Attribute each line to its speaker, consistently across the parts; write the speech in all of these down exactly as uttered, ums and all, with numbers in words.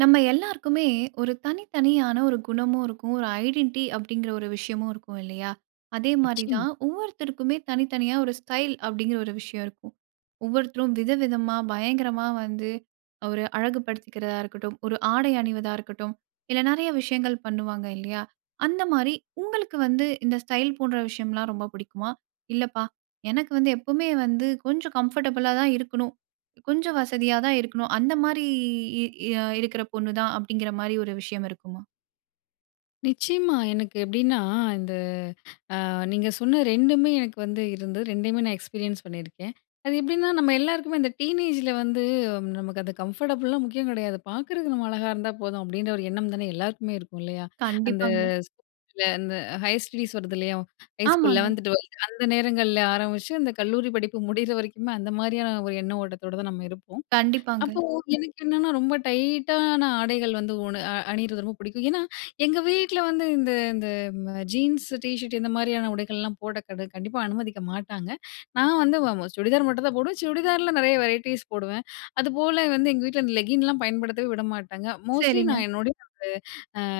Speaker 1: நம்ம எல்லோருக்குமே, ஒரு தனித்தனியான ஒரு குணமும் இருக்கும். ஒரு ஐடென்டி அப்படிங்குற ஒரு விஷயமும் இருக்கும், இல்லையா? அதே மாதிரி
Speaker 2: நிச்சயமா.
Speaker 1: தான் ஒவ்வொருத்தருக்குமே தனித்தனியா ஒரு ஸ்டைல் அப்படிங்குற ஒரு விஷயம் இருக்கும். ஒவ்வொருத்தரும் விதவிதமா, பயங்கரமா வந்து ஒரு அழகு படுத்திக்குறதா இருக்கட்டும். ஒரு ஆடை அணிவதா இருக்கட்டும். இல்ல நெறைய விஷயங்கள் பண்ணுவாங்க இல்லையா? அந்த மாரி உங்களுக்கு வந்து இந்த ஸ்டைல் போன்ற விஷயம்லாம் ரொம்ப புடிக்குமா? இல்லப்பா எனக்கு வந்து எப்பவுமே வந்து கொஞ்சம் கம்ஃபர்டபுளா தான் இருக்கணும். கொஞ்சம் வசதியா தான் இருக்கணும். அந்த மாதிரி இ இ இருக்குற பொண்ணு தான் அப்படிங்குற மாதிரி ஒரு விஷயம் இருக்குமா?
Speaker 2: நிச்சயமா. எனக்கு எப்படின்னா இந்த அ நீங்க சொன்ன ரெண்டுமே எனக்கு வந்து இருந்து, ரெண்டையுமே நான் எக்ஸ்பீரியன்ஸ் பண்ணியிருக்கேன். அது எப்படின்னா நம்ம எல்லாருக்குமே இந்த டீனேஜில வந்து நமக்கு அது கம்ஃபர்டபுள்லாம் முக்கியம் கெடையாது! பார்க்குறது நம்ம அழகா இருந்தா போதும், அப்படின்ற ஒரு எண்ணம் தானே எல்லாருக்குமே இருக்கும் இல்லையா? அந்த
Speaker 1: கண்டிப்பாங்க.
Speaker 2: [unintelligible] அந்த ஹையர் ஸ்டடீஸ் வருது இல்லையோ? ஹை ஸ்கூல்
Speaker 1: ஆமாங்க.
Speaker 2: லெவன்த், ட்வெல்த் அந்த நேரங்கள்ல ஆரம்பிச்சு, அந்த கல்லூரி படிப்பு முடியுற வரைக்குமே, அந்த மாதிரியான ஒரு எண்ண ஓட்டத்தோட தான் நம்ம இருப்போம்.
Speaker 1: கண்டிப்பாங்க.
Speaker 2: அப்போ எனக்கு என்னன்னா ரொம்ப டைட்டான ஆடைகள் வந்து உன அ அணியிறது ரொம்ப பிடிக்கும். ஏன்னா, எங்க வீட்டுல வந்து இந்த இந்த அ ஜீன்ஸ் டீ ஷர்ட் இந்த மாதிரியான உடைகள்லாம் போட கடு கண்டிப்பா அனுமதிக்க மாட்டாங்க! நான் வந்து அ அ சுடிதார் மட்டும் தான் போடுவேன். சுடிதார்ல நெறைய வெரைட்டீஸ் போடுவேன். அதுபோல வந்து எங்க வீட்டுல அந்த லெக்கின்லாம் பயன்படுத்தவே விடமாட்டாங்க. மோஸ்ட்லி
Speaker 1: சரிங்க.
Speaker 2: நான் என்னுடைய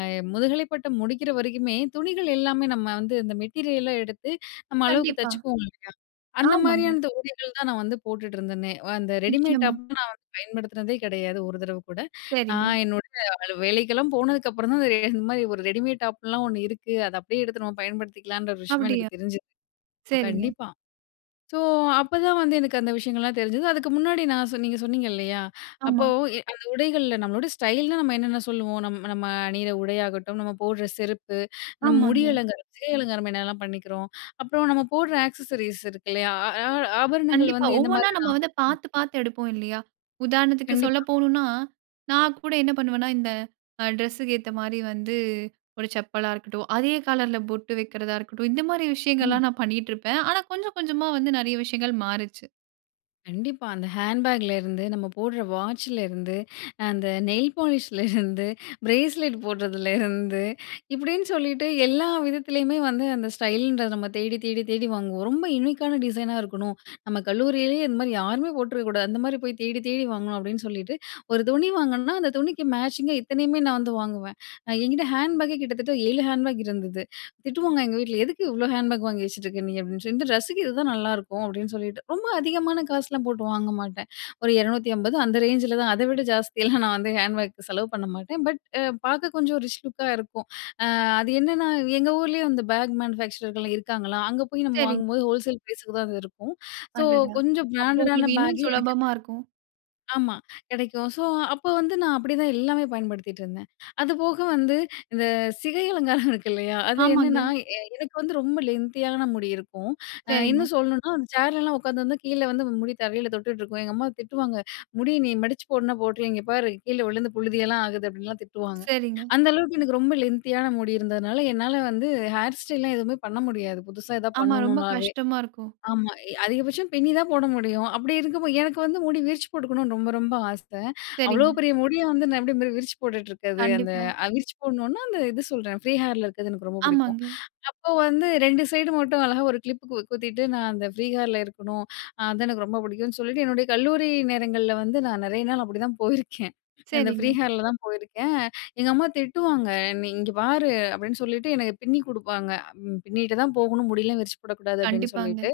Speaker 2: அ முதுகலை பட்டம் முடிக்குற வரைக்குமே, துணிகள் எல்லாமே நம்ம வந்து இந்த மெட்டீரியலா எடுத்து நம்ம அளவுக்கு
Speaker 1: கண்டிப்பா.
Speaker 2: தச்சுக்குவோம் இல்லயா? அந்த
Speaker 1: ஆமாங்க.
Speaker 2: மாதிரியான இந்த உடைகள் தான் நான் வந்து போட்டுட்டு இருந்தனே, அந்த ரெடிமேட்
Speaker 1: நிச்சயமா.
Speaker 2: டாப் நான் வந்து பயன்படுத்துனதே கிடையாது, ஒரு தடவ கூட.
Speaker 1: சரிங்க.
Speaker 2: நான் என்னோடய அலு வேலைக்கெல்லாம் போனதுக்கு அப்புறம் தான் இந்த இந்த மாதிரி ஒரு ரெடிமேட் டாப்லாம் ஒண்ணு இருக்கு. அத அப்படியே எடுத்து நம்ம பயன்படுத்திக்கலான்ற விஷயமே
Speaker 1: அப்டியா?
Speaker 2: எனக்கு தெரிஞ்சது!
Speaker 1: சரிங்க.
Speaker 2: கண்டிப்பா. ஸோ அப்பதான் வந்து எனக்கு அந்த விஷயங்கள்லாம் தெரிஞ்சது. அதுக்கு முன்னாடி நான் சொன் நீங்க சொன்னீங்க இல்லயா, அப்போ
Speaker 1: ஆமா.
Speaker 2: எ அந்த உடைகள்ல நம்மளோட ஸ்டைல்னா நம்ம என்னென்ன சொல்லுவோம். நம் நம்ம அணியுற உடையாகட்டும், நம்ம போடுற செருப்பு, நம்ம முடி
Speaker 1: ஆமாங்க.
Speaker 2: அலங்கார சிகை அலங்காரம் என்னலாம் பண்ணிக்கிறோம். அப்புறம் நம்ம போடுற ஆக்சஸரீஸ் இருக்கு இல்லயா. அ அ ஆபரணங்கள்
Speaker 1: கண்டிப்பா,
Speaker 2: வந்து எந்த
Speaker 1: ஒவ்வொன்னா
Speaker 2: மாதிரினா
Speaker 1: நம்ம வந்து
Speaker 2: [unintelligible]
Speaker 1: பார்த்து, பார்த்து எடுப்போம் இல்லையா? உதாரணத்துக்கு சொல்ல
Speaker 2: கண்டிப்பா.
Speaker 1: போனுனா, நான் கூட என்ன பண்ணுவன்னா, இந்த அ டிரஸ்ஸுக்கு ஏத்த மாதிரி வந்து ஒரு செப்பலா இருக்கட்டும். அதே கலர்ல பொட்டு வைக்கிறதா இருக்கட்டும். இந்த மாதிரி
Speaker 2: ம்.
Speaker 1: விஷயங்கள்லாம் நான் பண்ணிட்டுருப்பேன். ஆனா கொஞ்சம், கொஞ்சமா வந்து நெறைய விஷயங்கள் மாறுச்சு.
Speaker 2: கண்டிப்பா. அந்த ஹேண்ட்பேக்ல இருந்து நம்ம போடுற வாட்சிலருந்து அந்த நெயில் பாலிஷ்லருந்து, பிரேஸ்லெட் போடுறதுல இருந்து இப்படின்னு சொல்லிட்டு எல்லா விதத்திலயுமே வந்து அந்த ஸ்டைலுன்ற நம்ம தேடி, தேடி, தேடி வாங்குவோம். ரொம்ப யுனீக்கான டிசைனா இருக்கணும். நம்ம கல்லூரியிலயே இந்த மாதிரி யாருமே போட்டுருக்க கூடாது. அந்த மாதிரி போய் தேடி தேடி வாங்கணும் அப்படின்னு சொல்லிட்டு, ஒரு துணி வாங்குனனா அந்த துணிக்கு மேச்சிங்கா இத்தனையுமே நான் வந்து வாங்குவேன். என்கிட்டே ஹேண்ட் பேக்கே கிட்டத்தட்ட ஏழு ஹேண்ட்பேக் இருந்தது. திட்டுவாங்க எங்க வீட்டுல எதுக்கு இவ்ளோ ஹேண்ட்பேக் வாங்கி வச்சுட்ருக்க நீ அப்படின்னு சொல்லி இந்த ட்ரெஸ்ஸுக்கு இதுதான் நல்லாருக்கும் அப்படின்னு சொல்லிட்டு, ரொம்ப அதிகமான காசெல்லாம் போட்டு வாங்க மாட்டேன். ஒரு இரநூத்தி அம்பது அந்த ரேஞ்சில தான் அதை விட ஜாஸ்தியெல்லாம் நான் வந்து ஹேண்ட் பேக்கு செலவு பண்ண மாட்டேன். பட் பார்க்க கொஞ்சம் ரிச் லுக்கா இருக்கும். அது என்னென்னா எங்க ஊரிலயே வந்து இருக்காங்களா! அங்க போய் நம்ம
Speaker 1: சரிங்க.
Speaker 2: வாங்கும்போது ஹோல்சேல் ப்ரைஸுக்கு தான் அது இருக்கும். பேக் மேனுஃபேக்சரர்கள்லாம் ஸோ
Speaker 1: அடடா!
Speaker 2: கொஞ்சம்
Speaker 1: அப்போ
Speaker 2: பிராண்டடான
Speaker 1: உங்களுக்கு இன்னும்
Speaker 2: பேக்கே எனக்கு
Speaker 1: சுலபமா இருக்கும்.
Speaker 2: ஆமா கிடைக்கும். ஸோ அப்போ வந்து நான் அப்படிதான் எல்லாமே பயன்படுத்திட்டு இருந்தேன். அதுபோக வந்து இந்த சிகை அலங்காரம் இருக்கு இல்லையா, அது
Speaker 1: ஆமாங்க.
Speaker 2: என்னன்னா எனக்கு வந்து ரொம்ப லென்த்தியான முடி இருக்கும்.
Speaker 1: சரிங்க.
Speaker 2: இன்னும் சொல்லணுனா அந்த சேர்லலாம் உட்காந்து வந்து கீழே வந்து முடி தரையில தொட்டுட்டு இருக்கும். எங்க அம்மா திட்டுவாங்க, முடியை நீ மடிச்சு போடுனா போட்டுரு, இங்க பார் கீழே விழுந்து புழுதியெல்லாம் ஆகுது அப்படின்லாம் திட்டுவாங்க.
Speaker 1: சரிங்க.
Speaker 2: அந்த அளவுக்கு எனக்கு ரொம்ப லென்த்தியான முடி இருந்ததுனால என்னால வந்து ஹேர் ஸ்டைல்லாம் எதுவுமே பண்ண முடியாது புதுசா எதாவது
Speaker 1: ஆமா, ரொம்ப
Speaker 2: பண்ணணும்னாவே.
Speaker 1: கஷ்டமா இருக்கும்.
Speaker 2: ஆமா. அதிகபட்சம் பின்னி தான் போட முடியும். அப்படி இருக்கும் போது, எனக்கு வந்து முடி விரிச்சி போட்டுக்கணும்னு ரொம்ப ரொம்ப ஆசை. அவ்ளோ
Speaker 1: சரிங்க.
Speaker 2: பெரிய முடிய வந்து நான் எப்படி மி விரிச்சி போட்டுட்டு இருக்கிறது. அந்த
Speaker 1: கண்டிப்பா.
Speaker 2: விரிச்சி போடணும்னா அந்த இது சொல்கிறேன் ஃப்ரீ ஹேர்ல இருக்கறது எனக்கு ரொம்ப பிடிக்கும்.
Speaker 1: ஆமாங்க.
Speaker 2: அப்போ வந்து ரெண்டு சைடு மட்டும் அழகா ஒரு கிளிப்புக்கு குத்திட்டு நான் அந்த ஃப்ரீ ஹேர்ல இருக்கணும், அது எனக்கு ரொம்ப பிடிக்கும்னு சொல்லிட்டு என்னோட கல்லுரி நேரங்கள்ல வந்து நான் நெறைய நாள் அப்படிதான் போயிருக்கேன். அந்த ஃப்ரீ
Speaker 1: சரிங்க.
Speaker 2: ஹேர்ல தான் போயிருக்கேன். எங்க அம்மா திட்டுவாங்க. நீ இங்கே பாரு அப்படின்னு சொல்லிட்டு எனக்கு பின்னி கொடுப்பாங்க. பின்னிட்டு தான் போகணும் முடியலாம் விரிச்சு போடக்கூடாது அப்படின்னு
Speaker 1: கண்டிப்பாங்க.
Speaker 2: சொல்லிட்டு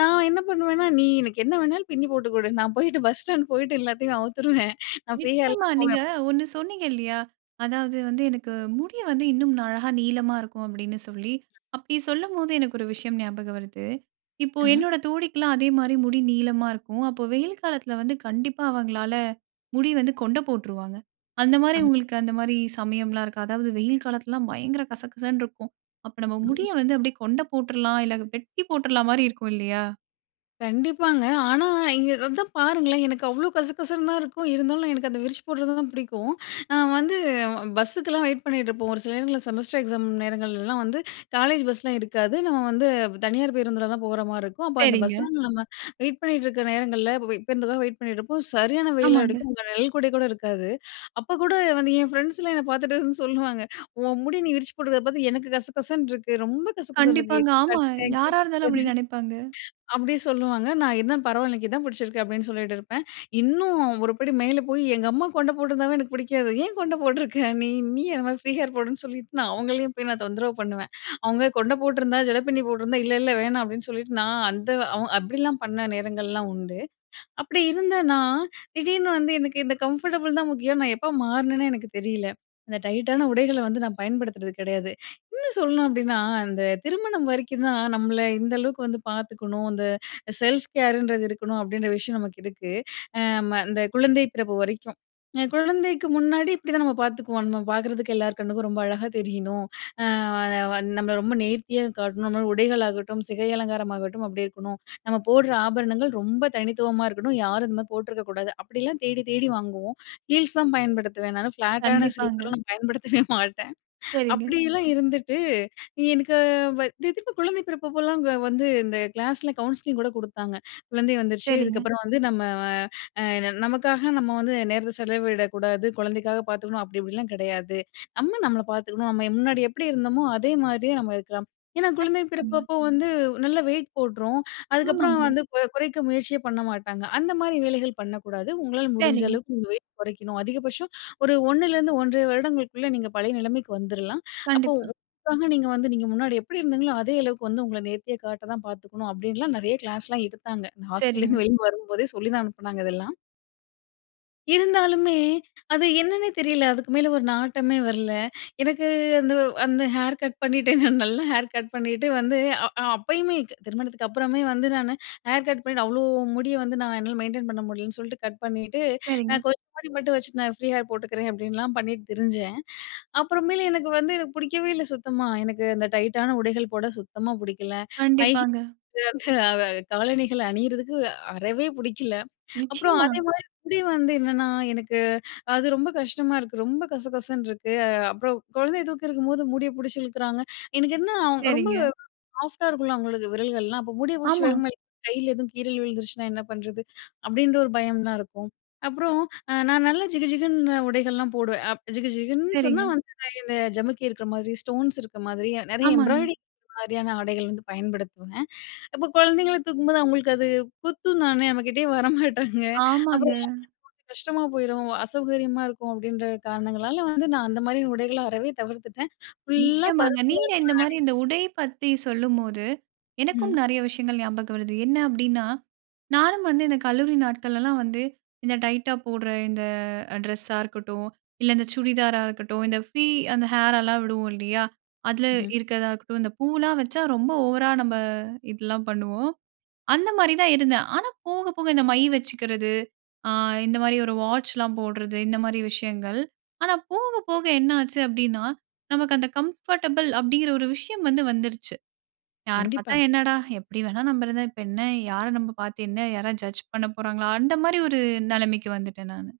Speaker 2: நான் என்ன பண்ணுவேன்னா நீ எனக்கு என்ன வேணாலும் பின்னி போட்டு கொடு, நான் போயிட்டு பஸ் ஸ்டாண்ட் போயிட்டு எல்லாத்தையும் அவுத்துருவேன் நான் ஃப்ரீ ஹேர்ல
Speaker 1: நிச்சயமா.
Speaker 2: தான் போவேன்
Speaker 1: நீங்க
Speaker 2: அப்படி
Speaker 1: ஒன்னு சொன்னீங்க இல்லியா, அதாவது வந்து எனக்கு முடி வந்து இன்னும் அழகா நீளமா இருக்கும் அப்படின்னு சொல்லி, அப்படி சொல்லும்போது எனக்கு ஒரு விஷயம் ஞாபகம் வருது. இப்போ
Speaker 2: ஆஹ்ம்.
Speaker 1: என்னோட தோழிக்கெல்லாம் அதே மாரி முடி நீளமா இருக்கும். அப்போ வெயில் காலத்துல வந்து கண்டிப்பா அவங்களால முடி வந்து கொண்டை போட்டுருவாங்க. அந்த மாதிரி
Speaker 2: அம்.
Speaker 1: உங்களுக்கு அந்த மாதிரி சமயம்லாம் இருக்கா? அதாவது வெயில் காலத்திலலாம் பயங்கர கசகசன்னு இருக்கும். அப்ப நம்ம
Speaker 2: ஓ!
Speaker 1: முடியை வந்து அப்படியே கொண்டை போட்டுரலாம் இல்ல வெட்டி போட்டுரலாம் மாரி இருக்கும் இல்லயா?
Speaker 2: கண்டிப்பாங்க. ஆனா, இங்கே அதான் பாருங்களேன்! எனக்கு அவ்வளோ கசகசன்னு தான் இருக்கும். இருந்தாலும் எனக்கு அந்த விரிச்சு போடுறத தான் பிடிக்கும். நான் வந்து பஸ்ஸுக்கெல்லாம் வெயிட் பண்ணிட்டு இருப்போம். ஒரு சில நேரங்கள்ல செமஸ்டர் எக்ஸாம் நேரங்கள்லலாம் வந்து, காலேஜ் பஸ்லாம் இருக்காது. நம்ம வந்து தனியார் பேருந்தில தான் போறமாரி இருக்கும். அப்ப அந்த பஸ்
Speaker 1: சரிங்க.
Speaker 2: ஸ்டாண்ட்ல நம்ம வெயிட் பண்ணிட்டு இருக்க நேரங்கள்ல, இப்ப பேருந்துக்காக வெயிட் பண்ணிட்டு இருப்போம். சரியான வெயில்
Speaker 1: ஆமாங்க.
Speaker 2: அடிக்கும். அங்க நிழல்குடை கூட இருக்காது. அப்போ கூட வந்து, என் ஃப்ரெண்ட்ஸ்லாம் என்ன பார்த்துட்டு அதான் சொல்லுவாங்க, "உன் முடி நீ விரிச்சி போடுறத பார்த்து, எனக்கு கசகசன்னு இருக்கு. ரொம்ப கசகசன்னு இருக்கு"
Speaker 1: கண்டிப்பாங்க. ஆமா. யாரா இருந்தாலும் அப்படி
Speaker 2: [unintelligible]
Speaker 1: நினைப்பாங்க.
Speaker 2: அப்படி சொல்லுவாங்க. "நான் இருந்தாலும் பரவால்ல. எனக்கு இதான் புடிச்சிருக்கு." அப்பிடின்னு சொல்லிட்டு இருப்பேன். இன்னும் ஒருபடி மேல போயி, எங்க அம்மா கொண்ட போட்ருந்தாவே எனக்கு புடிக்காது. ஏன் கொண்ட போட்ருக்க நீ? நீயும் என்னமாரி ஃபரீ ஹேர் போடுன்னு சொல்லிட்டு, நான் அவுங்களையும் போய் நான் தொந்தரவு பண்ணுவேன். அவுங்க கொண்ட போட்டிருந்தா, ஜட பிண்ணி போட்டிருந்தா, "இல்ல, இல்ல வேணாம்." அப்படின்னு சொல்லிட்டு நான் அந்த அவு அப்பிடிலாம் பண்ண நேரங்கள்லாம் உண்டு. அப்படி இருந்த நான், திடீர்னு வந்து எனக்கு இந்த கம்ஃபர்டபுள் தான் முக்கியம்ன்னு, நான் எப்ப மாறுனேனே எனக்கு தெரியல. அந்த டைட்டான உடைகள வந்து நான் பயன்படுத்துறது கிடையாது. இன்னும் சொல்லணும் அப்பிடின்னா, "அந்த திருமணம் வரைக்கும் தான் நம்மள இந்த அளவுக்கு வந்து பார்த்துக்கணும், அந்த செல்ஃப் கேர் ன்றது இருக்கணும்." அப்படின்ற விஷயம் நமக்கு இருக்கு. அ அம் அந்த குழந்தை பிறப்பு வரைக்கும். அ குழந்தைக்கு முன்னாடி இப்படிதான் நம்ம பார்த்துக்குவோம். நம்ம பாக்கறதுக்கு எல்லார் கண்ணுக்கும் ரொம்ப அழகா தெரியணும். அ வா வ நம்மள ரொம்ப நேர்த்தியா காட்டணும். இந்தமாரி உடைகளாகட்டும், சிகை அலங்காரமாகட்டும், அப்படி இருக்கணும். நம்ம போடுற ஆபரணங்கள் ரொம்ப தனித்துவமா இருக்கணும், யாரும் இந்தமாரி போட்டுருக்க கூடாது. அப்படிலாம் தேடி, தேடி வாங்குவோம். ஹீல்ஸ் தான் பயன்படுத்துவேன் நானு. ஃபிளாட்டான
Speaker 1: கண்டிப்பாங்க.
Speaker 2: சிலிப்பர்லாம் நான் பயன்படுத்தவே மாட்டேன்.
Speaker 1: சரிங்க.
Speaker 2: அப்படியெல்லாம் இருந்துட்டு, எனக்கு வ "இது எதுக்கு?" குழந்தை பிறப்பப்பல்லாங்க வந்து, இந்த கிளாஸ்ல கவுன்சிலிங் கூட குடுத்தாங்க. "குழந்தை வந்துருச்சு,
Speaker 1: சரிங்க.
Speaker 2: இதுக்கப்பறம் வந்து நம்ம வ அ என்ன நமக்காக நம்ம வந்து நேரத்த செலவிடக்கூடாது, குழந்தைக்காக பார்த்துக்கணும், அப்படி இப்படிலாம் கெடையாது. நம்ம நம்மள பார்த்துக்கணும். நம்ம முன்னாடி எப்படி இருந்தமோ, அதே மாதிரியே நம்ம இருக்கலாம். ஏன்னா, குழந்தை
Speaker 1: [unintelligible]
Speaker 2: பிறப்பப்போ வந்து நல்ல வெயிட் போட்டுரும். அதுக்கப்பறம்
Speaker 1: ஆமாங்க.
Speaker 2: வந்து, குற குறைக்க முயற்சியே பண்ண மாட்டாங்க. அந்த மாரி வேலைகள் பண்ணக்கூடாது. உங்களால முடிஞ்ச
Speaker 1: சரிங்க.
Speaker 2: அளவுக்கு நீங்க வெயிட் குறைக்கணும். அதிகபட்சம் ஒரு ஒண்ணுலிருந்து ஒன்றரை வருடங்களுக்குள்ள நீங்க பழைய நிலமைக்கு வந்துர்லாம். அப்போ
Speaker 1: கண்டிப்பா.
Speaker 2: [unintelligible] நீங்க வந்து, நீங்க முன்னாடி எப்படி இருந்தீங்களோ, அதே அளவுக்கு வந்து உங்கள நேர்த்தியா காட்டதான் பாத்துக்கணும்." அப்பிடின்லாம் நெறைய கிளாஸ்லாம் எடுத்தாங்க. நான்
Speaker 1: சரிங்க.
Speaker 2: ஹாஸ்பிட்டலேருந்து வெளிய வரும்போதே சொல்லிதான் அனுப்புனாங்க, இதெல்லாம். இருந்தாலுமே, அது என்னன்னே தெரில. அதுக்கு மேல ஒரு நாட்டமே வரல! எனக்கு அந்த அந்த ஹேர் கட் பண்ணிட்டு, நல்ல ஹேர் கட் பண்ணிட்டு வந்து அ அப்பயுமே, திருமணத்துக்கு அப்புறமே வந்து நானு, ஹேர் கட் பண்ணிட்டு அவ்ளோ முடிய வந்து நான் என்னால மெயின்டெயின் பண்ண முடியலன்னு சொல்ட்டு கட் பண்ணிட்டு.
Speaker 1: சரிங்க.
Speaker 2: நான் கொஞ்சம் [unintelligible] மட்டும் வச்சுட்டு, நான் ஃப்ரீ ஹேர் போட்டுக்கிறேன், அப்படின்லாம் பண்ணிட்டு திரிஞ்சேன். அப்புறமேலு எனக்கு வந்து பிடிக்கவே இல்ல சுத்தமா. எனக்கு அந்த டைட்டான உடைகள் போட சுத்தமா புடிக்கல, ஹை ஹீ
Speaker 1: கண்டிப்பாங்க.
Speaker 2: [unintelligible] அந்த அ காலணிகள அணியிறதுக்கு அ அறவே புடிக்கல. அப்புறம்
Speaker 1: நிச்சயமா!
Speaker 2: அதே மாதிரி முடி வந்து என்னன்னா, எனக்கு அது ரொம்ப கஷ்டமா இருக்கு. ரொம்ப கசகசன்னு இருக்கு. அ அப்புறம் குழந்தைய தூக்கியிருக்கும்போது முடிய புடிச்சு இழுக்கிறாங்க. எனக்கு என்ன ரொம்ப
Speaker 1: சரிங்க.
Speaker 2: சாஃப்ட்டா இருக்கும்ல அவங்களுக்கு, விரல்கள்லாம். அப்ப முடிய புடிச்சி
Speaker 1: ஆமா.
Speaker 2: வேகமா இழுக் கைல எதுவும் கீறல் விழுந்துருச்சுனா என்ன பண்ணுறது. அப்படின்ற ஒரு பயம்லாம் இருக்கும். அப்புறம் அ நான் நல்லா ஜிகுஜிகுன்னு உடைகள்லாம் போடுவேன். அப் ஜிகு ஜிகுன்னு சொன்னா
Speaker 1: சரிங்க.
Speaker 2: வந்து இந்த ஜமுக்கி இருக்குற மாதிரி, ஸ்டோன்ஸ் இருக்க மாதிரி, நிறைய
Speaker 1: ஆமாங்க.
Speaker 2: எம்ப்ராய்டரிங் மாதிரியான ஆடைகள் வந்து பயன்படுத்துவேன். அப்போ குழந்தைங்கள தூக்கும்போது, அவங்களுக்கு அது குத்தும் தானே! நம்ம கிட்டேயே வர மாட்டாங்க. அப்புறம்
Speaker 1: ஆமாங்க.
Speaker 2: [unintelligible] கஷ்டமா போயிரும். அசௌகரியமா இருக்கும், அப்படின்ற காரணங்களால வந்து நான் அந்த மாதிரி உடைகள அறவே தவிர்த்துட்டேன். ஃபுல்லா
Speaker 1: நிச்சயமாங்க!
Speaker 2: பருத்தியால
Speaker 1: நீங்க இந்த
Speaker 2: ஆன
Speaker 1: மாதிரி
Speaker 2: ஆடை.
Speaker 1: இந்த உடை பத்தி சொல்லும்போது, எனக்கும்
Speaker 2: ம்.
Speaker 1: நெறைய விஷயங்கள் ஞாபகம் வருது. என்ன அப்படின்னா நானும் வந்து இந்த கல்லூரி நாட்களெல்லாம் வந்து, இந்த டைட்டா போடுற இந்த அ டிரஸ்ஸா இருக்கட்டும், இல்ல இந்த சுடிதாரா இருக்கட்டும், இந்த ஃப்ரீ அந்த ஹேர் எல்லாம் விடுவோம் இல்லையா? அதுல
Speaker 2: ம்ஹ்ம்.
Speaker 1: இருக்கிறதா இருக்கட்டும். இந்த பூலாம் வச்சா ரொம்ப ஓவரா நம்ம, இதெல்லாம் பண்ணுவோம். அந்த மாதிரி தான் இருந்தேன். ஆனா போக, போக இந்த மை வச்சுக்கிறது. அ இந்த மாதிரி ஒரு வாட்ச்லாம் போடுறது, இந்த மாதிரி விஷயங்கள். ஆனா போக, போக என்ன ஆச்சு அப்படின்னா, நமக்கு அந்த கம்ஃபர்டபுள் அப்படிங்குற ஒரு விஷயம் வந்து வந்துருச்சு. "யார் பார்த்தா
Speaker 2: கண்டிப்பா.
Speaker 1: என்னடா? எப்படி வேணா நம்ம இருந்தா. இப்ப என்ன யார நம்ப பார்த்து, என்ன யாராவது ஜட்ஜ் பண்ண போறாங்களா?" அந்த மாதிரி ஒரு நெலைமைக்கு வந்துட்டேன் நானு.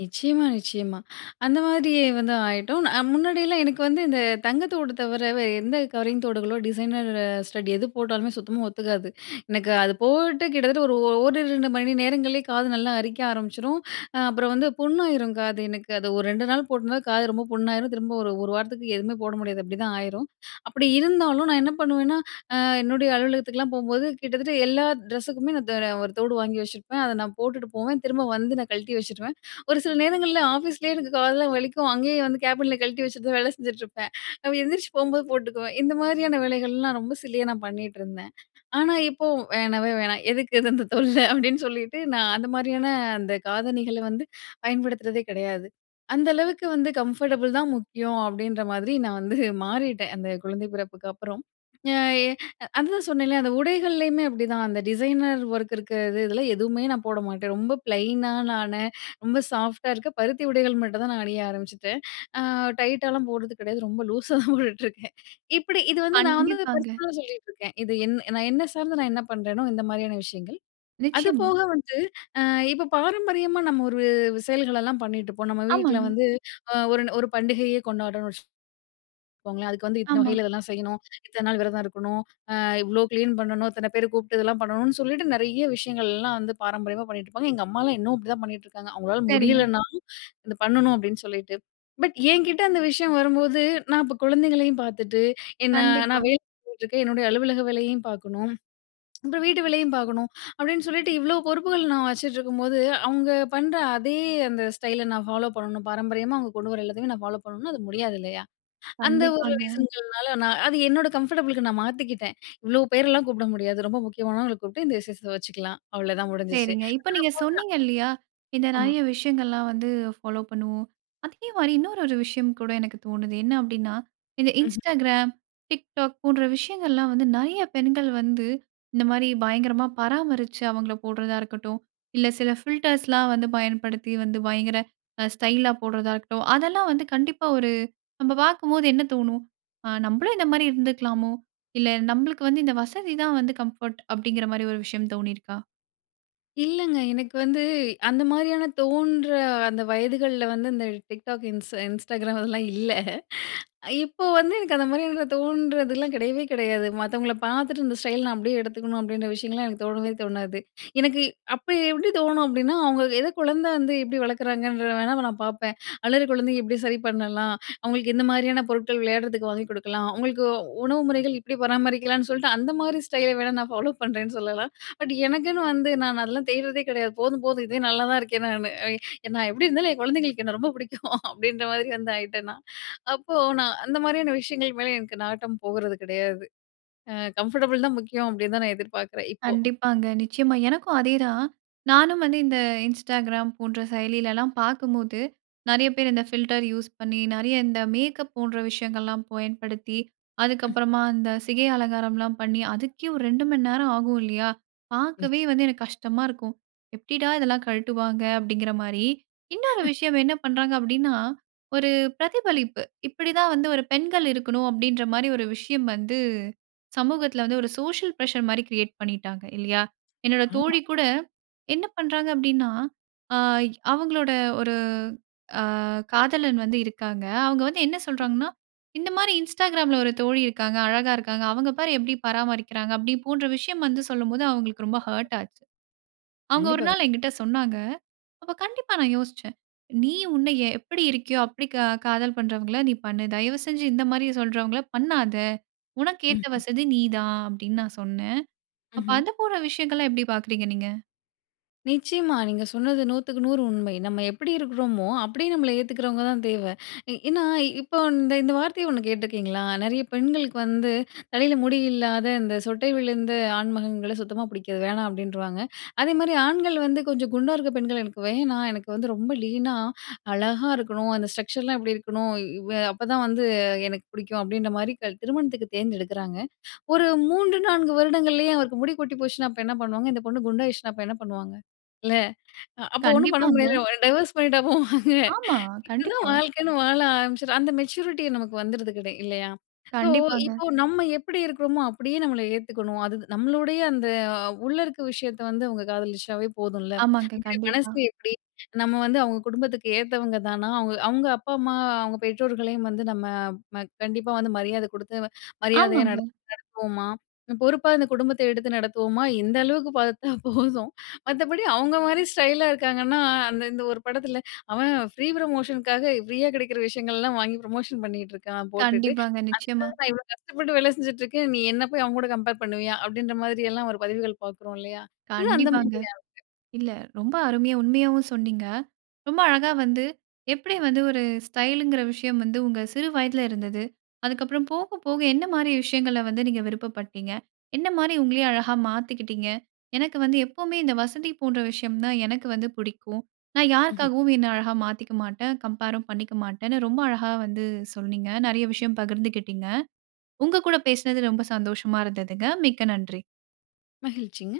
Speaker 2: நிச்சயமா, நிச்சயமா. அந்த மாதிரி வந்து ஆயிட்டோம். அ முன்னாடியெல்லாம் எனக்கு வந்து இந்த தங்கத்தோடு தவிர வேறு எந்த கவரிங் தோடுகளோ! டிசைனர் ஸ்டட் எது போட்டாலுமே, சுத்தமா ஒத்துக்காது. எனக்கு அது போட்டு கிட்டத்தட்ட ஒரிரு ரெண்டு மணி நேரங்கள்லே காது நல்லா அரிக்க ஆரம்பிச்சிரும். அ அப்புறம் வந்து புண்ணாயிரும் காது எனக்கு. அது ஒரு ரெண்டு நாள் போட்டுந்தா, காது ரொம்ப புண்ணாயிரும். திரும்ப ஒரு ஒரு வாரத்துக்கு எதுவுமே போட முடியாது, அப்பிடிதான் ஆயிரும். அப்பிடி இருந்தாலும், நான் என்ன பண்ணுவேன்னா அ என்னுடைய அலுவலகத்துக்குலாம் போம்போது, கிட்டத்தட்ட எல்லா ட்ரெஸ்ஸுக்குமே நான் தர ஒரு தோடு வாங்கி வச்சிருப்பேன். அத நான் போட்டுட்டு போவேன், திரும்ப வந்து நான் கழட்டி வச்சுருவேன். ஒரு சில நேரங்கள்ல ஆஃபீஸ்லேயே எனக்கு காதெல்லாம் வலிக்கும். அங்கேயே வந்து கேபின்ல கழட்டி வச்சுட்டுதான் வேல செஞ்சிட்டிருப்பேன். அப்ப எந்திரிச்சு போம்போது போட்டுக்குவேன். இந்த மாதிரியான வேலைகள்லாம் ரொம்ப சில்லியா நான் பண்ணிட்டிருந்தேன். ஆனா இப்போ, "வேணவே வேணாம். எதுக்கு இது? அந்த தொல்ல." அப்பிடின்னு சொல்லிட்டு, நான் அந்த மாதிரியான அந்த காதணிகள வந்து பயன்படுத்துறதே கிடையாது. அந்த அளவுக்கு வந்து கம்ஃபர்டபுள் தான் முக்கியம் அப்பிடின்றமாரி நான் வந்து மாறிட்டேன், அந்த குழந்தை பிறப்புக்கு அப்புறம். நா எ அ அதுதான் சொன்னேல்ல, அந்த உடைகள்லயுமே அப்பிடிதான். அந்த டிசைனர் ஒர்க் இருக்க இது எதுல எதுவுமே நான் போட மாட்டேன். ரொம்ப பிளைனாலான, ரொம்ப சாஃப்ட்டா இருக்க பருத்தி உடைகள் மட்டும் தான் நான் அணிய ஆரம்பிச்சுட்டேன். அ டைட்டாலாம் போடுறது கிடையாது. ரொம்ப லூசா தான் போட்டுட்டிருக்கேன். இப்பிடி இது வந்து நான் வந்து
Speaker 1: கண்டிப்பாங்க.
Speaker 2: பர்ஸ்னலா சொல்லிட்டிருக்கேன். இது என் நான், என்னை சார்ந்து நான் என்ன பண்றேனோ, இந்த மாதிரியான விஷயங்கள்.
Speaker 1: நிச்சயமா.
Speaker 2: அதுபோக வந்து அ இப்ப பாரம்பரியமா நம்ம ஒரு செயல்கள் எல்லாம் பண்ணிட்டிருப்போம். நம்ம வீட்ல
Speaker 1: ஆமாங்க.
Speaker 2: வந்து அ ஒரு ஒரு பண்டிகையே கொண்டாட்றன்னு வச்சு கோங்களேன். அதுக்கு வந்து இத்தன
Speaker 1: ஆமா.
Speaker 2: வகையில இதெல்லாம் செய்யணும், இத்தன நாள் விரதம் இருக்கணும், அ இவ்ளோ கிளீன் பண்ணணும், இத்தன பேர கூப்ட்டு இதெல்லாம் பண்ணணும்னு சொல்லிட்டு, நிறைய விஷயங்கள்லாம் வந்து பாரம்பரியமா பண்ணிகிட்டுருப்பாங்க. எங்க அம்மாலாம் இன்னும் அப்பிடிதான் பண்ணிகிட்டுருக்காங்க. அவுங்களால
Speaker 1: சரிங்க.
Speaker 2: முடியலன்னாலும், "இது பண்ணணும்." அப்பிடின்னு சொல்லிட்டு. பட் என்கிட்ட அந்த விஷயம் வரும்போது, நான் இப்ப குழந்தைங்களையும் பார்த்துட்டு ஏன்னா,
Speaker 1: கண்டிப்பா.
Speaker 2: நான் வேலை டிருக்கேன். என்னுடைய அலுவலக வேலையும் பார்க்கணும், அப்புறம் வீட்டு வேலையும் பார்க்கணும் அப்பிடின்னு சொல்லிட்டு இவ்ளோ பொறுப்புகள் நான் வச்சுட்ருக்கும்போது, அவுங்க பண்ற அதே அந்த ஸ்டைல நான் ஃபாலோ பண்ணணும் பாரம்பரியமா அவுங்க கொண்டுவர எல்லாத்தையுமே நான் ஃபாலோப் பண்ணணும்னா, அது முடியாது இல்லயா! அந்த ஒரு
Speaker 1: கண்டிப்பாங்க.
Speaker 2: ரீசன்கள்னா நான் அது என்னோட கம்ஃபர்டபுளுக்கு நான் மாத்திக்கிட்டேன். இவ்ளோ பேர்லாம் கூப்பிட முடியாது. ரொம்ப முக்கியமானவங்கள கூப்ட்டு, இந்த விசேஷம் வச்சுக்கலாம். அவ்ளோதான் முடிஞ்சிச்சு.
Speaker 1: சரிங்க. இப்ப நீங்க சொன்னீங்க இல்லியா!
Speaker 2: [unintelligible]
Speaker 1: இந்த
Speaker 2: ஆமா.
Speaker 1: நிறைய விஷயங்கள்லாம் வந்து ஃபாலோ பண்ணுவோம். அதேமாரி இன்னொரு ஒரு விஷயம் கூட எனக்கு தோணுது. என்ன அப்பிடின்னா, இந்த
Speaker 2: ம்ஹ்ம்.
Speaker 1: Instagram, TikTok போன்ற விஷயங்கள்லாம் வந்து நிறைய பெண்கள் வந்து இந்தமாரி பயங்கரமா பராமரிச்சு அவுங்கள போடுறதா இருக்கட்டும், இல்ல சில ஃபில்டர்ஸ்லாம் வந்து பயன்படுத்தி வந்து பயங்கர அ ஸ்டைலா போடுறதா இருக்கட்டும். அதெல்லாம் வந்து கண்டிப்பா ஒரு நம்ப பார்க்கும்போது என்ன தோணும்? ஆ. நம்பளும் இந்தமாரி இருந்துக்கலாமோ! இல்ல நம்மளுக்கு வந்து இந்த வசதிதான் வந்து கம்ஃபோர்ட், அப்பிடிங்கிறமாரி ஒரு விஷயம் தோணிருக்கா?
Speaker 2: இல்லங்க. எனக்கு வந்து அந்த மாதிரியான தோன்ற அந்த வயதுகள்ல வந்து, இந்த டிக்டாக் இன்ஸ் இன்ஸ்டாகிராம் அதெல்லாம் இல்ல. இப்போது வந்து எனக்கு அந்த மாதிரியான தோன்றதுலாம் கிடையவே கிடையாது. மத்தவங்கள பார்த்துட்டு, இந்த ஸ்டைல் நான் அப்பிடியே எடுத்துக்கணும் அப்பிடின்ற விஷயங்கள்லாம் எனக்கு தோணவே தோணாது. எனக்கு அப்ப எப்பிடி தோணும் அப்பிடின்னா, அவுங்க எத குழந்த வந்து எப்பிடி வளர்க்குறாங்கன்ற வேணா நான் பார்ப்பேன். அழுகிற குழந்தைங்க எப்பிடி சரி பண்ணலாம். அவுங்களுக்கு எந்த மாதிரியான பொருட்கள் விளையாட்றதுக்கு வாங்கிக் கொடுக்கலாம். அவுங்களுக்கு உணவு முறைகள் எப்பிடி பராமரிக்கலான்னு சொல்ட்டு அந்தமாரி ஸ்டைல வேணா, நான் ஃபாலோப் பண்ணுறேன்னு சொல்லலாம். பட் எனக்குன்னு வந்து நான் அதெல்லாம் தேட்றதே கிடையாது. போதும், போதும். இதுவே நல்லாதான் இருக்கேன் நானு. அ நான் எப்பிடி இருந்தாலும், என் குழந்தைங்களுக்கு என்ன ரொம்ப பிடிக்கும் அப்பிடின்ற மாதிரி வந்து ஆயிட்டேன் நான். அப்போ நான் அந்த மாதிரியான விஷயங்களுக்கு மேல எனக்கு நாட்டம் போகிறது கிடையாது. அ கம்ஃபர்டபுள் தான் முக்கியம் அப்பிடின்தான் நான் எதிர்பார்க்கிறேன் இப்போ.
Speaker 1: கண்டிப்பாங்க. நிச்சயமா எனக்கும் அதேதான். நானும் வந்து இந்த இன்ஸ்டாகிராம் போன்ற செயலிலலாம் பார்க்கும்போது, நிறைய பேர் இந்த ஃபில்டர் யூஸ் பண்ணி நிறைய இந்த மேக்கப் போன்ற விஷயங்கள்லாம் பயன்படுத்தி,
Speaker 2: ம்.
Speaker 1: அதுக்கப்பறமா இந்த சிகை அலங்காரம்லாம் பண்ணி, அதுக்கே ஒரு ரெண்டு மணி நேரம் ஆகும் இல்லயா! பார்க்கவே
Speaker 2: நிச்சயமா.
Speaker 1: வந்து எனக்கு கஷ்டமா இருக்கும். எப்பிடிடா இதெல்லாம் கழட்டுவாங்க அப்பிடிங்கிறமாரி. இன்னொரு விஷயம் என்ன பண்றாங்க அப்பிடின்னா, ஒரு பிரதிபலிப்பு. இப்பிடிதான் வந்து ஒரு பெண்கள் இருக்கணும், அப்பிடின்றமாரி ஒரு விஷயம் வந்து சமூகத்தில வந்து ஒரு சோசியல் பிரஷர்மாரி கிரியேட் பண்ணிட்டாங்க இல்லயா. என்னுடைய
Speaker 2: ஆமா.
Speaker 1: தோழிகூட என்ன பண்றாங்க அப்பிடின்னா, ஆ அவுங்களோட ஒரு ஆ காதலன் வந்து இருக்காங்க. அவுங்க வந்து என்ன சொல்றாங்கன்னா, இந்தமாரி இன்ஸ்டாகிராம்ல ஒரு தோழி இருக்காங்க, அழகா இருக்காங்க. அவுங்க பாரு எப்பிடி பராமரிக்கிறாங்க அப்பிடி போன்ற விஷயம் வந்து சொல்லும்போது, அவுங்களுக்கு ரொம்ப ஹர்ட் ஆச்சு. அவுங்க ஒரு
Speaker 2: கண்டிப்பா,
Speaker 1: நாள்
Speaker 2: கண்டிப்பா.
Speaker 1: எங்கிட்ட சொன்னாங்க. அப்ப கண்டிப்பா நான் யோசிச்சேன். நீ உன்ன எப்பிடி இருக்கியோ அப்பிடி க காதல் பண்றவங்கள நீ பண்ணு. தயவுசெஞ்சு இந்தமாரி சொல்கின்றவங்கள பண்ணாத! உனக்கு
Speaker 2: ம்,
Speaker 1: ஏத்த
Speaker 2: ம்.
Speaker 1: வசதி நீ தான் அப்பிடி நான் சொன்னேன். அப்போ
Speaker 2: ம்ஹ்ம்.
Speaker 1: அத போன்ற விஷயங்கள்லாம் எப்படி பார்க்கிறீங்க நீங்க?
Speaker 2: நிச்சியமா. நீங்க சொன்னது நூத்துக்கு நூறு உண்மை. நம்ம எப்படி இருக்குறோமோ அப்படியே நம்மள ஏத்துகரவங்கதான் தேவை. ஏ ஏன்னா இப்ப வன் இந்த இந்த வார்த்தைய ஒண்ணு கேட்டிருக்கிறீங்களா? நிறைய பெண்களுக்கு வந்து தலையில முடி இல்லாத, இந்த சொட்டை விழுந்த ஆண் மகன்கள சுத்தமா பிடிக்காது வேணாம் அப்படின்றுவாங்க. அதே மாதிரி ஆண்கள் வந்து, "கொஞ்சம் குண்டா இருக்கிற பெண்கள எனக்கு வேணா. எனக்கு வந்து ரொம்ப லீனா அழகா இருக்கணும். அந்த ஸ்ட்ரக்சர்லாம் இப்டி இருக்கணும். இவே அப்போதான் வந்து எனக்கு பிடிக்கும்". அப்படின்ற மாரி க திருமணத்துக்கு தேர்ந்தெடுக்குறாங்க. ஒரு மூன்று, நான்கு வருடங்கள்லேயே அவருக்கு முடி கொட்டி போச்சுனா அப்ப என்ன பண்ணுவாங்க. இந்த பொண்ணு குண்டாயிடுச்சுனா அப்ப என்ன பண்ணுவாங்க. இல்ல அப்போ ஒண்ணும் பண்ண
Speaker 1: கண்டிப்பாங்க.
Speaker 2: முடியாதுல. டைவோர்ஸ் பண்ணிட்டா போவாங்க!
Speaker 1: ஆமா.
Speaker 2: இதுதான்
Speaker 1: கண்டிப்பா.
Speaker 2: வாழ்க்கைன்னு வாழ ஆரம்பிச்சுட்ட. அந்த மெச்சூரிட்டி நமக்கு வந்துருருதுங்க இல்லையா. ஸோ
Speaker 1: கண்டிப்பாங்க.
Speaker 2: இப்போ நம்ம எப்படி இருக்கிறோமோ அப்படியே நம்மள ஏத்துக்கணும். அது நம்மளுடைய அந்த உள்ள இருக்கிற விஷயத்த வந்து அவங்க காதலிச்சாவே போதும்ல.
Speaker 1: ஆமாங்க.
Speaker 2: மனசு
Speaker 1: கண்டிப்பா.
Speaker 2: எப்படி நம்ம வந்து அவங்க குடும்பத்துக்கு ஏத்தவங்க தானா, அவங்க அவங்க அப்பா, அம்மா, அவங்க பெற்றோர்களையும் வந்து நம்ம ம கண்டிப்பா வந்து மரியாதை குடுத்து மரியாதையா
Speaker 1: ஆமாங்க.
Speaker 2: நடத்து நடத்துவோமா, பொறுப்பா இந்த குடும்பத்த எடுத்து நடத்துவோமா, இந்த அளவுக்கு பார்த்தா போதும். மத்தபடி அவங்க மாரி ஸ்டைலா இருக்காங்கன்னா, அந்த இந்த ஒரு படத்தில அவன் ஃப்ரீ ப்ரமோஷனுக்காக ஃப்ரீயா கிடைக்கிற விஷயங்கள்லாம் வாங்கி ப்ரமோஷன் பண்ணிகிட்டு இருக்கான் போட்டுட்டு.
Speaker 1: கண்டிப்பாங்க. நிச்சயமா.
Speaker 2: அதுக்கு நான் இவ்வளோ கஷ்டப்பட்டு வேலை செஞ்சிட்டு இருக்கேன். நீ என்ன போய் அவன் கூட கம்பேர் பண்ணுவியா, அப்படின்ற மாதிரியெல்லாம் ஒரு பதிவுகள் பார்க்குறோம். இல்லையா. இது அந்த
Speaker 1: கண்டிப்பாங்க.
Speaker 2: மாதிரியானது.
Speaker 1: இல்ல ரொம்ப அருமையா உண்மையாவும் சொன்னிங்க. ரொம்ப அழகா வந்து எப்படி வந்து ஒரு ஸ்டைலுங்கிற விஷயம் வந்து, உங்க சிறு வயதில இருந்தது. அதுக்கப்புறம் போக போக என்ன மாரி விஷயங்கள வந்து நீங்க விருப்பப்பட்டீங்க. என்ன மாரி உங்களையே அழகா மாத்திக்கிட்டிங்க. எனக்கு வந்து எப்பவுமே இந்த வசதி போன்ற விஷயம் தான் எனக்கு வந்து பிடிக்கும். நான்
Speaker 2: ம்ஹ்ம்.
Speaker 1: யாருக்காகவும் என்ன அழகா மாத்திக்க மாட்டேன். கம்பேரும் பண்ணிக்க மாட்டேன்னு ரொம்ப அழகா வந்து சொன்னீங்க. நிறைய விஷயம் பகிர்ந்துக்கிட்டிங்க. உங்க கூட பேசினது ரொம்ப சந்தோஷமா இருந்ததுங்க. மிக்க நன்றி.
Speaker 2: மகிழ்ச்சிங்க.